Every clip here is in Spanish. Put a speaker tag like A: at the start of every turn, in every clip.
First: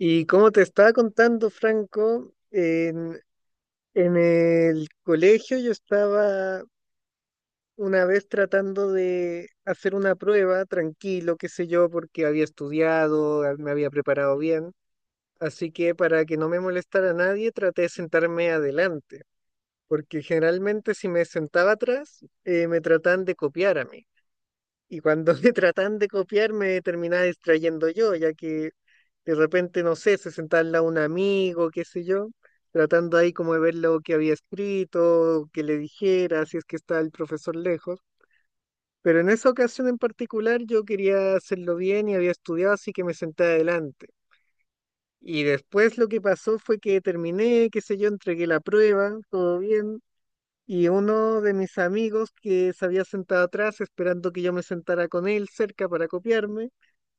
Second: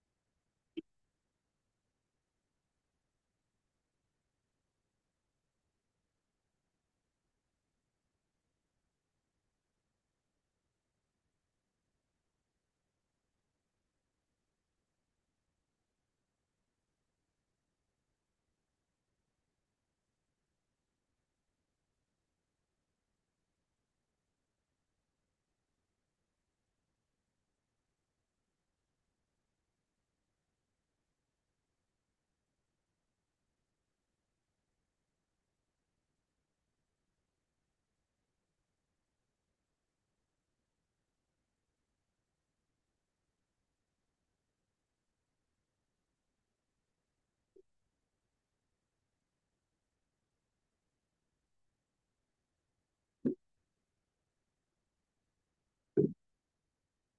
A: Y como te estaba contando, Franco, en el colegio yo estaba una vez tratando de hacer una prueba, tranquilo, qué sé yo, porque había estudiado, me había preparado bien. Así que para que no me molestara a nadie, traté de sentarme adelante, porque generalmente si me sentaba atrás, me trataban de copiar a mí. Y cuando me tratan de copiar, me terminaba distrayendo yo, ya que de repente, no sé, se sentaba al lado un amigo, qué sé yo, tratando ahí como de ver lo que había escrito, que le dijera, si es que está el profesor lejos. Pero en esa ocasión en particular yo quería hacerlo bien y había estudiado, así que me senté adelante. Y después lo que pasó fue que terminé, qué sé yo, entregué la prueba, todo bien. Y uno de mis amigos que se había sentado atrás esperando que yo me sentara con él cerca para copiarme,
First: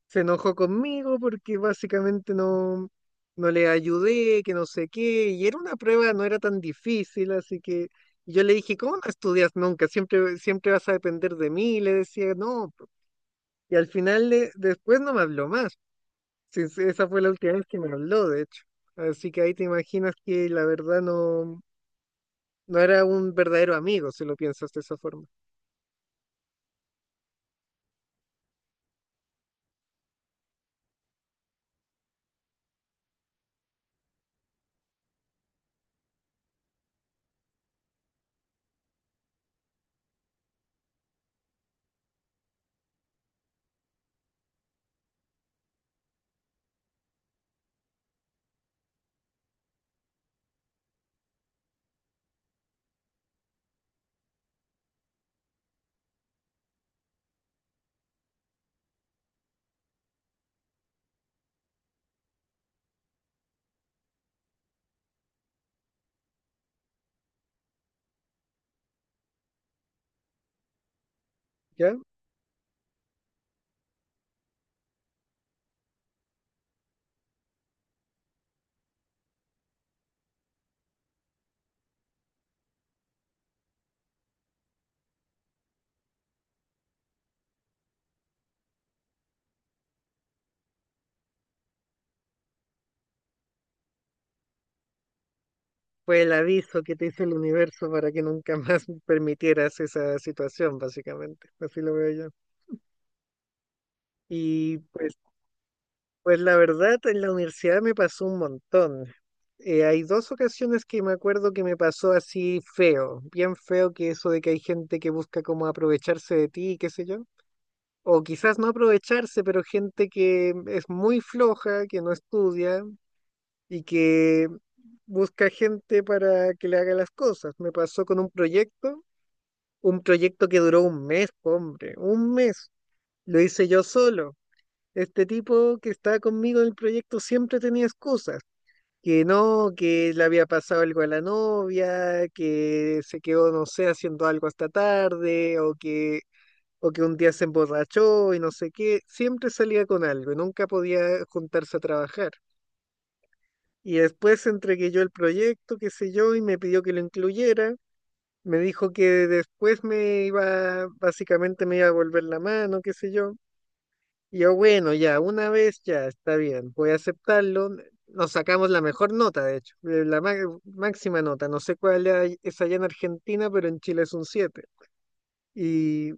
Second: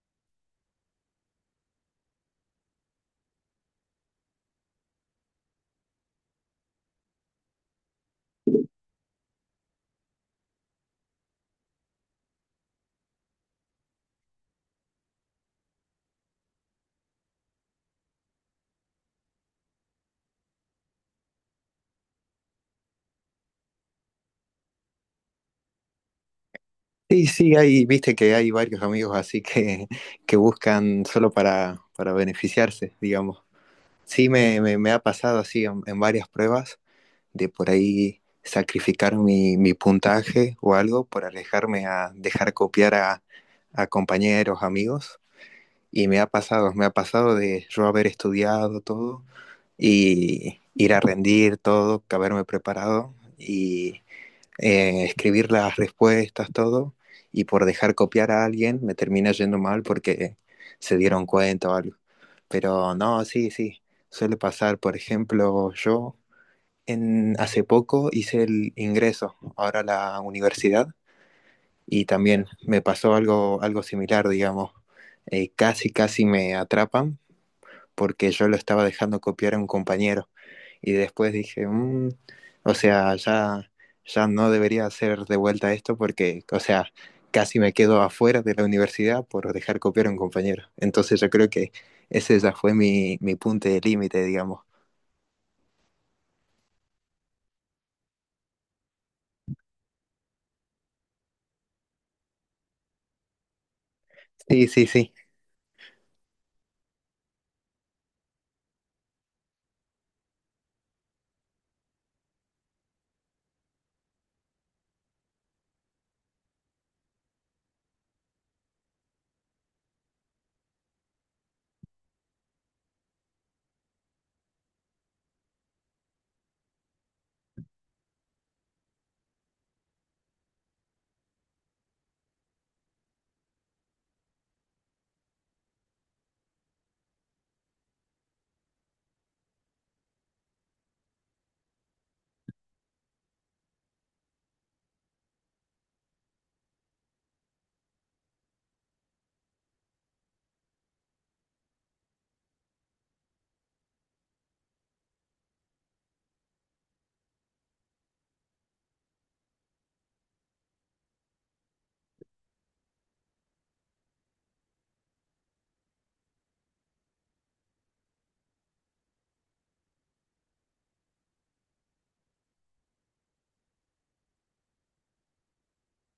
A: se enojó conmigo porque básicamente no, no le ayudé, que no sé qué, y era una prueba, no era tan difícil, así que yo le dije, ¿cómo no estudias nunca? Siempre, siempre vas a depender de mí, le decía, no, po". Y al final después no me habló más. Sí, sí, esa fue la última vez que me habló, de hecho, así que ahí te imaginas que la verdad no, no era un verdadero amigo, si lo piensas de esa forma.
B: Sí, sí, hay, viste que hay varios amigos así que buscan solo para beneficiarse, digamos. Sí, me ha pasado así en varias pruebas de por ahí sacrificar mi puntaje o algo por alejarme a dejar copiar a compañeros, amigos. Y me ha pasado de yo haber estudiado todo y ir a rendir todo, que haberme preparado y escribir las respuestas, todo, y por dejar copiar a alguien me termina yendo mal porque se dieron cuenta o algo. Pero no, sí, sí, suele pasar. Por ejemplo, yo hace poco hice el ingreso ahora a la universidad
A: ¿Ya?
B: y también me pasó algo, algo similar, digamos. Casi me atrapan porque yo lo estaba dejando copiar a un compañero y después dije, "Mm, o sea, ya, ya no debería hacer de vuelta esto porque, o sea, casi me quedo afuera de la universidad por dejar copiar a un compañero. Entonces yo creo que ese ya fue mi punto de límite, digamos.
A: Fue el aviso que te hizo el universo para que nunca más permitieras esa situación, básicamente. Así lo veo yo.
B: Sí,
A: Y
B: sí, sí.
A: pues la verdad, en la universidad me pasó un montón. Hay dos ocasiones que me acuerdo que me pasó así feo, bien feo, que eso de que hay gente que busca como aprovecharse de ti, qué sé yo. O quizás no aprovecharse, pero gente que es muy floja, que no estudia y que busca gente para que le haga las cosas. Me pasó con un proyecto. Un proyecto que duró un mes, hombre, un mes. Lo hice yo solo. Este tipo que estaba conmigo en el proyecto siempre tenía excusas. Que no, que le había pasado algo a la novia, que se quedó, no sé, haciendo algo hasta tarde, o que un día se emborrachó y no sé qué. Siempre salía con algo y nunca podía juntarse a trabajar. Y después entregué yo el proyecto, qué sé yo, y me pidió que lo incluyera. Me dijo que después me iba, básicamente me iba a volver la mano, qué sé yo. Y yo, bueno, ya, una vez ya, está bien, voy a aceptarlo. Nos sacamos la mejor nota, de hecho, la máxima nota. No sé cuál es allá en Argentina, pero en Chile es un siete. Y,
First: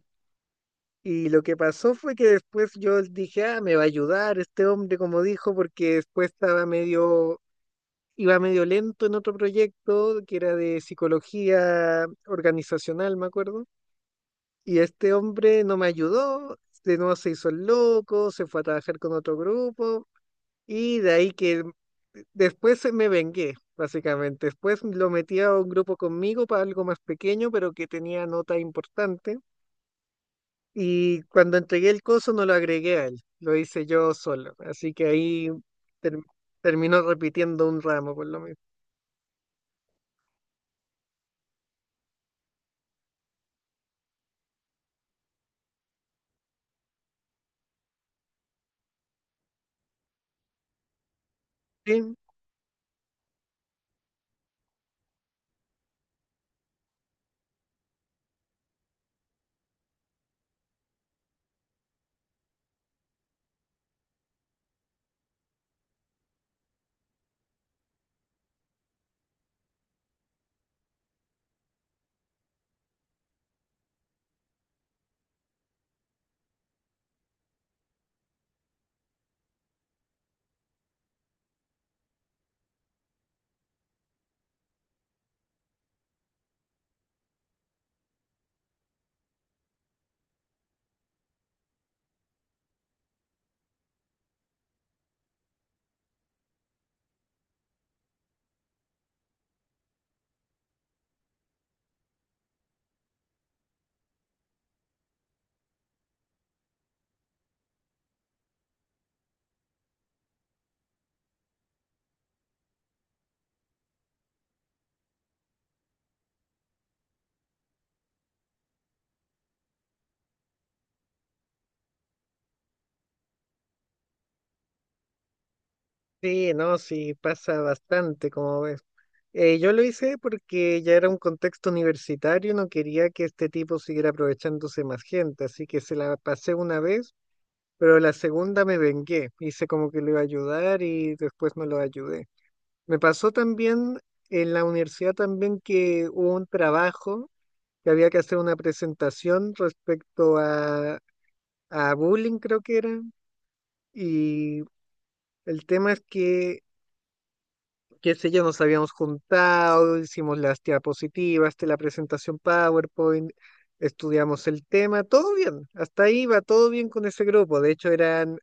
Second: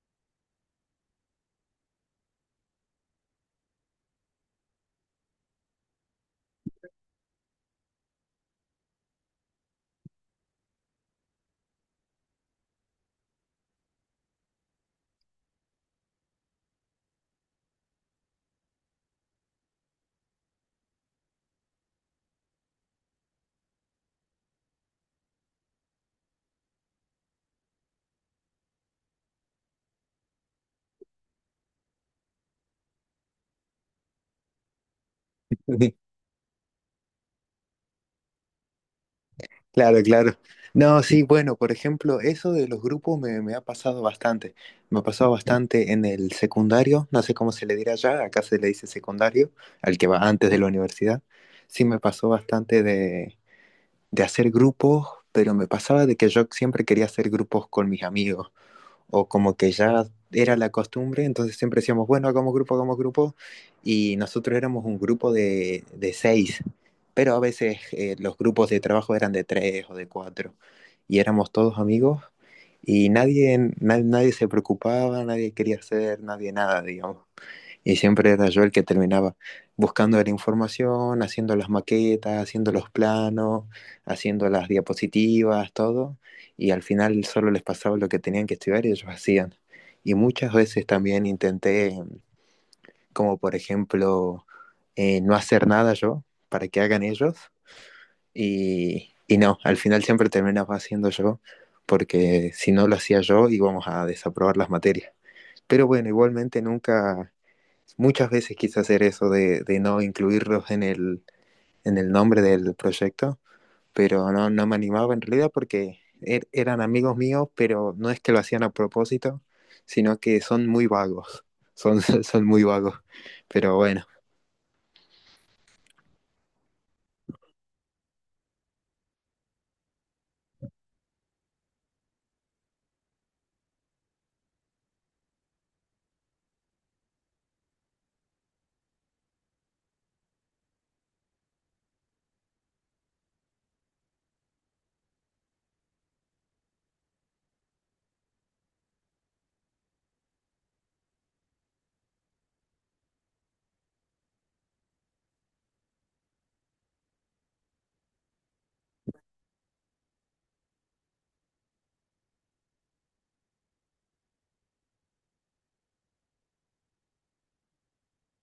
A: y lo que pasó fue que después yo dije, ah, me va a ayudar este hombre, como dijo, porque después estaba medio, iba medio lento en otro proyecto que era de psicología organizacional, me acuerdo. Y este hombre no me ayudó, de nuevo se hizo el loco, se fue a trabajar con otro grupo y de ahí que después me vengué, básicamente. Después lo metí a un grupo conmigo para algo más pequeño, pero que tenía nota importante. Y cuando entregué el coso no lo agregué a él, lo hice yo solo. Así que ahí ter- terminó repitiendo un ramo por lo menos.
B: Claro, claro. No, sí, bueno, por ejemplo, eso de los grupos me ha pasado bastante. Me ha pasado bastante en el secundario, no sé cómo se le dirá allá, acá se le dice secundario, al que va antes de la universidad. Sí, me pasó bastante de hacer grupos, pero me pasaba de que yo siempre quería hacer grupos con mis amigos, o como que ya era la costumbre, entonces siempre decíamos, bueno, hagamos grupo, y nosotros éramos un grupo de seis, pero a veces los grupos de trabajo eran de tres o de cuatro, y éramos todos amigos, y nadie se preocupaba, nadie quería hacer, nadie nada, digamos. Y siempre era yo el que terminaba buscando la información, haciendo las maquetas, haciendo los planos, haciendo las diapositivas, todo. Y al final solo les pasaba lo que tenían que estudiar y ellos hacían. Y muchas veces también intenté, como por ejemplo, no hacer nada yo para que hagan ellos. Y no, al final siempre terminaba haciendo yo, porque si no lo hacía yo íbamos a desaprobar las materias. Pero bueno, igualmente nunca muchas veces quise hacer eso de no incluirlos en en el nombre del proyecto, pero no, no me animaba en realidad porque eran amigos míos, pero no es que lo hacían a propósito, sino que son muy vagos, son, son muy vagos, pero bueno.
A: Sí, no, sí, pasa bastante, como ves. Yo lo hice porque ya era un contexto universitario, no quería que este tipo siguiera aprovechándose más gente, así que se la pasé una vez, pero la segunda me vengué, hice como que le iba a ayudar y después no lo ayudé. Me pasó también en la universidad también que hubo un trabajo que había que hacer una presentación respecto a bullying, creo que era, y el tema es que, qué sé yo, nos habíamos juntado, hicimos las diapositivas, de la presentación PowerPoint, estudiamos el tema, todo bien, hasta ahí va todo bien con ese grupo. De hecho, eran,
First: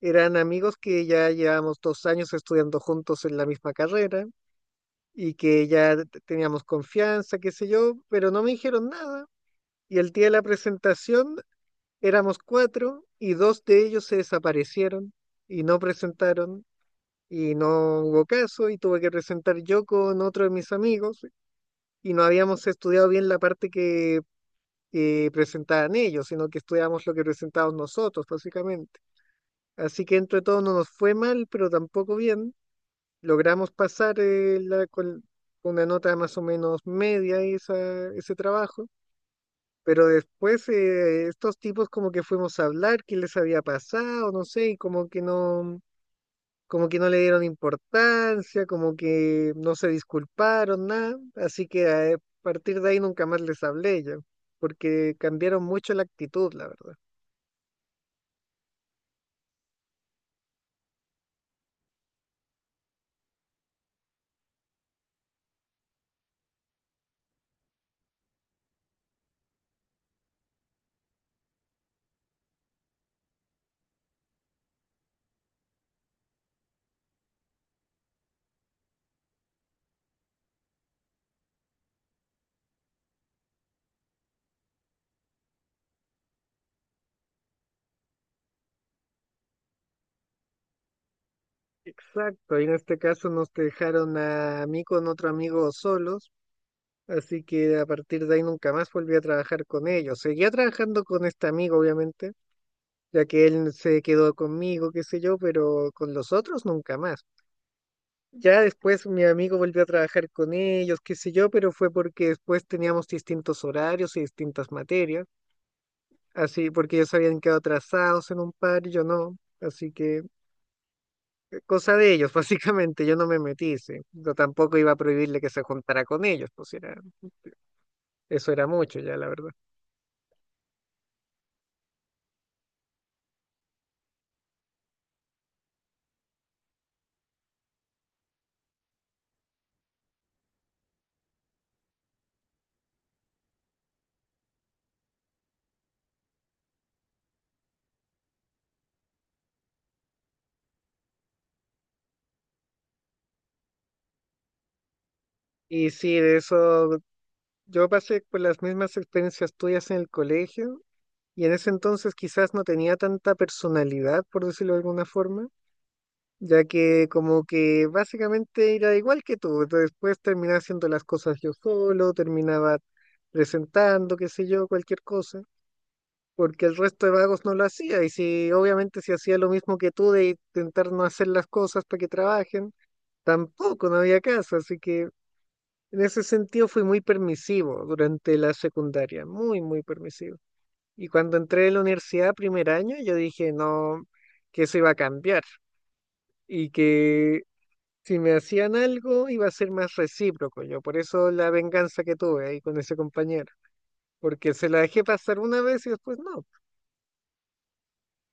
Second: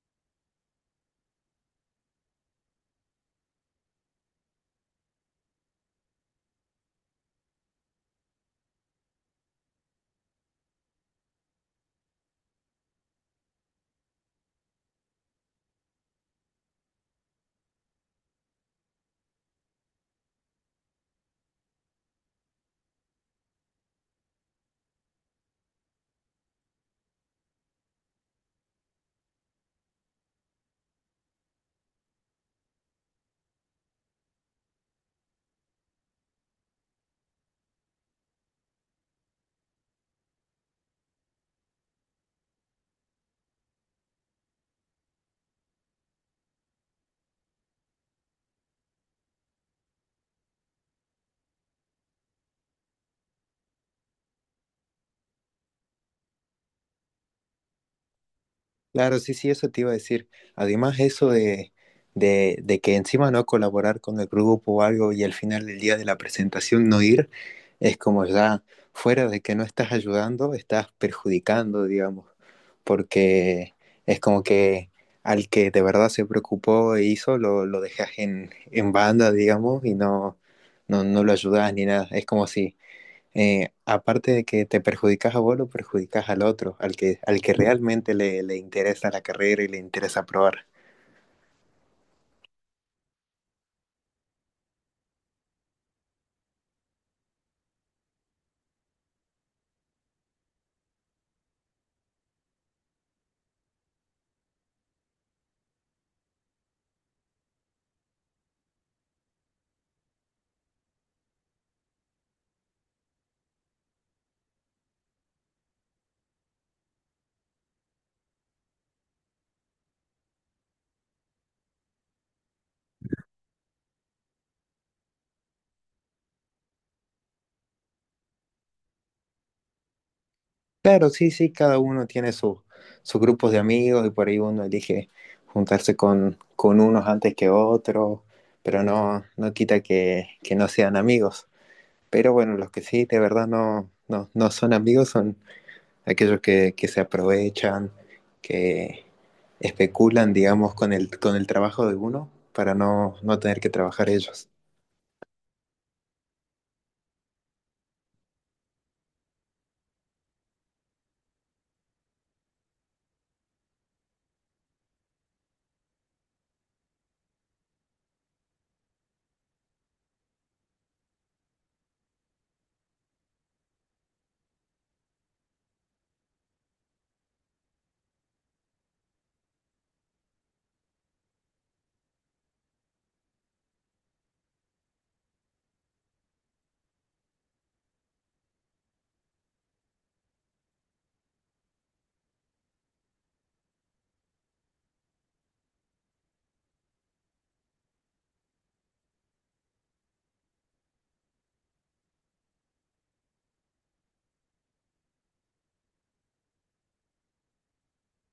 A: eran amigos que ya llevamos 2 años estudiando juntos en la misma carrera y que ya teníamos confianza, qué sé yo, pero no me dijeron nada. Y el día de la presentación éramos cuatro y dos de ellos se desaparecieron y no presentaron y no hubo caso y tuve que presentar yo con otro de mis amigos y no habíamos estudiado bien la parte que presentaban ellos, sino que estudiamos lo que presentábamos nosotros, básicamente. Así que entre todo no nos fue mal, pero tampoco bien. Logramos pasar, con una nota más o menos media esa, ese trabajo. Pero después, estos tipos, como que fuimos a hablar qué les había pasado, no sé, y como que no le dieron importancia, como que no se disculparon, nada. Así que a partir de ahí nunca más les hablé yo, porque cambiaron mucho la actitud, la verdad.
B: Claro, sí, sí, eso te iba a decir. Además, eso de que encima no colaborar con el grupo o algo y al final del día de la presentación no ir, es como ya fuera de que no estás ayudando, estás perjudicando, digamos, porque es como que al que de verdad se preocupó e hizo, lo dejas en banda, digamos, y no lo ayudas ni nada. Es como si aparte de que te perjudicas a vos, lo perjudicas al otro, al que realmente le interesa la carrera y le interesa probar.
A: Exacto, y en este caso nos dejaron a mí con otro amigo solos, así que a partir de ahí nunca más volví a trabajar con ellos. Seguía trabajando con este amigo, obviamente, ya que él se quedó conmigo, qué sé yo, pero con los otros nunca más. Ya después mi amigo volvió a trabajar con ellos, qué sé yo, pero fue porque después teníamos distintos horarios y distintas materias, así porque ellos habían quedado atrasados en un par y yo no, así que cosa de ellos, básicamente, yo no me metí, sí. Yo tampoco iba a prohibirle que se juntara con ellos, pues era, eso era mucho ya, la verdad.
B: Claro, sí, sí, cada uno tiene su, sus grupos de amigos y por ahí uno elige juntarse con unos antes que otros, pero no, no quita que no sean amigos. Pero bueno, los que sí, de verdad no son amigos son aquellos que se aprovechan, que especulan, digamos, con con el trabajo de uno para no, no tener que trabajar ellos.
A: Y sí, de eso yo pasé por las mismas experiencias tuyas en el colegio y en ese entonces quizás no tenía tanta personalidad, por decirlo de alguna forma, ya que como que básicamente era igual que tú, entonces después terminaba haciendo las cosas yo solo, terminaba presentando, qué sé yo, cualquier cosa, porque el resto de vagos no lo hacía, y si obviamente si hacía lo mismo que tú de intentar no hacer las cosas para que trabajen, tampoco no había caso, así que en ese sentido fui muy permisivo durante la secundaria, muy, muy permisivo. Y cuando entré a la universidad primer año, yo dije, no, que eso iba a cambiar y que si me hacían algo, iba a ser más recíproco yo. Por eso la venganza que tuve ahí con ese compañero. Porque se la dejé pasar una vez y después no.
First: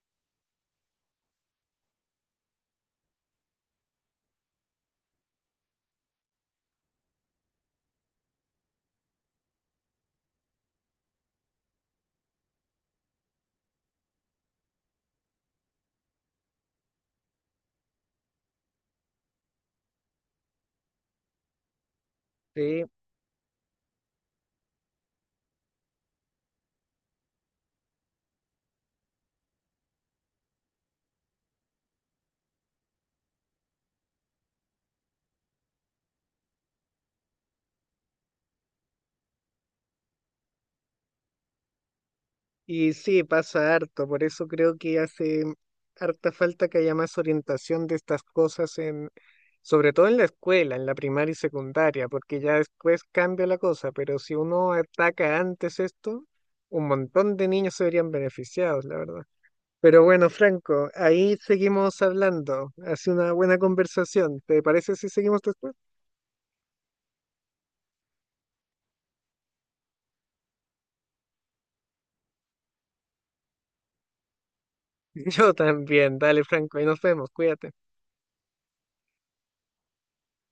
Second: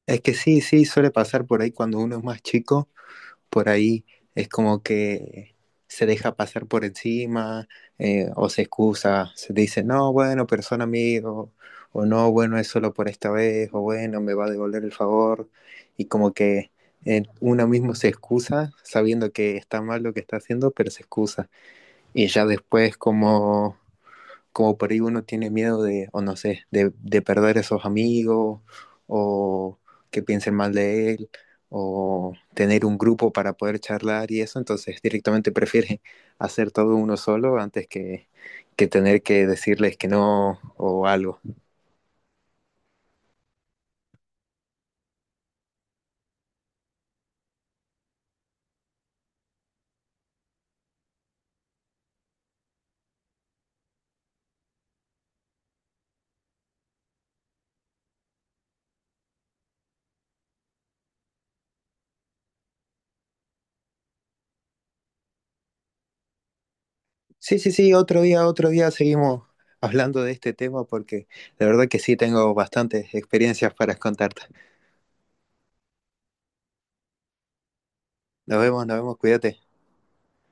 B: Es que sí, sí, suele pasar por ahí cuando uno es más chico, por ahí es como que se deja pasar por encima o se excusa, se dice, no, bueno, pero son amigos, o no, bueno, es solo por esta vez, o bueno, me va a devolver el favor, y como que uno mismo se excusa sabiendo que está mal lo que está haciendo, pero se excusa. Y ya
A: Sí.
B: después como, como por ahí uno tiene miedo de, o no sé, de perder esos amigos, o que piensen mal de él, o tener un grupo para poder charlar y eso, entonces directamente prefiere hacer todo uno solo antes que tener que decirles que no o algo.
A: Y sí, pasa harto. Por eso creo que hace harta falta que haya más orientación de estas cosas en, sobre todo en la escuela, en la primaria y secundaria, porque ya después cambia la cosa. Pero si uno ataca antes esto, un montón de niños se verían beneficiados, la verdad. Pero bueno, Franco, ahí seguimos hablando. Hace una buena conversación. ¿Te parece si seguimos después?
B: Sí, sí, sí, otro día seguimos hablando de este tema porque la verdad que sí tengo bastantes experiencias para contarte.
A: Yo también. Dale, Franco, ahí nos vemos. Cuídate.
B: Nos vemos, cuídate.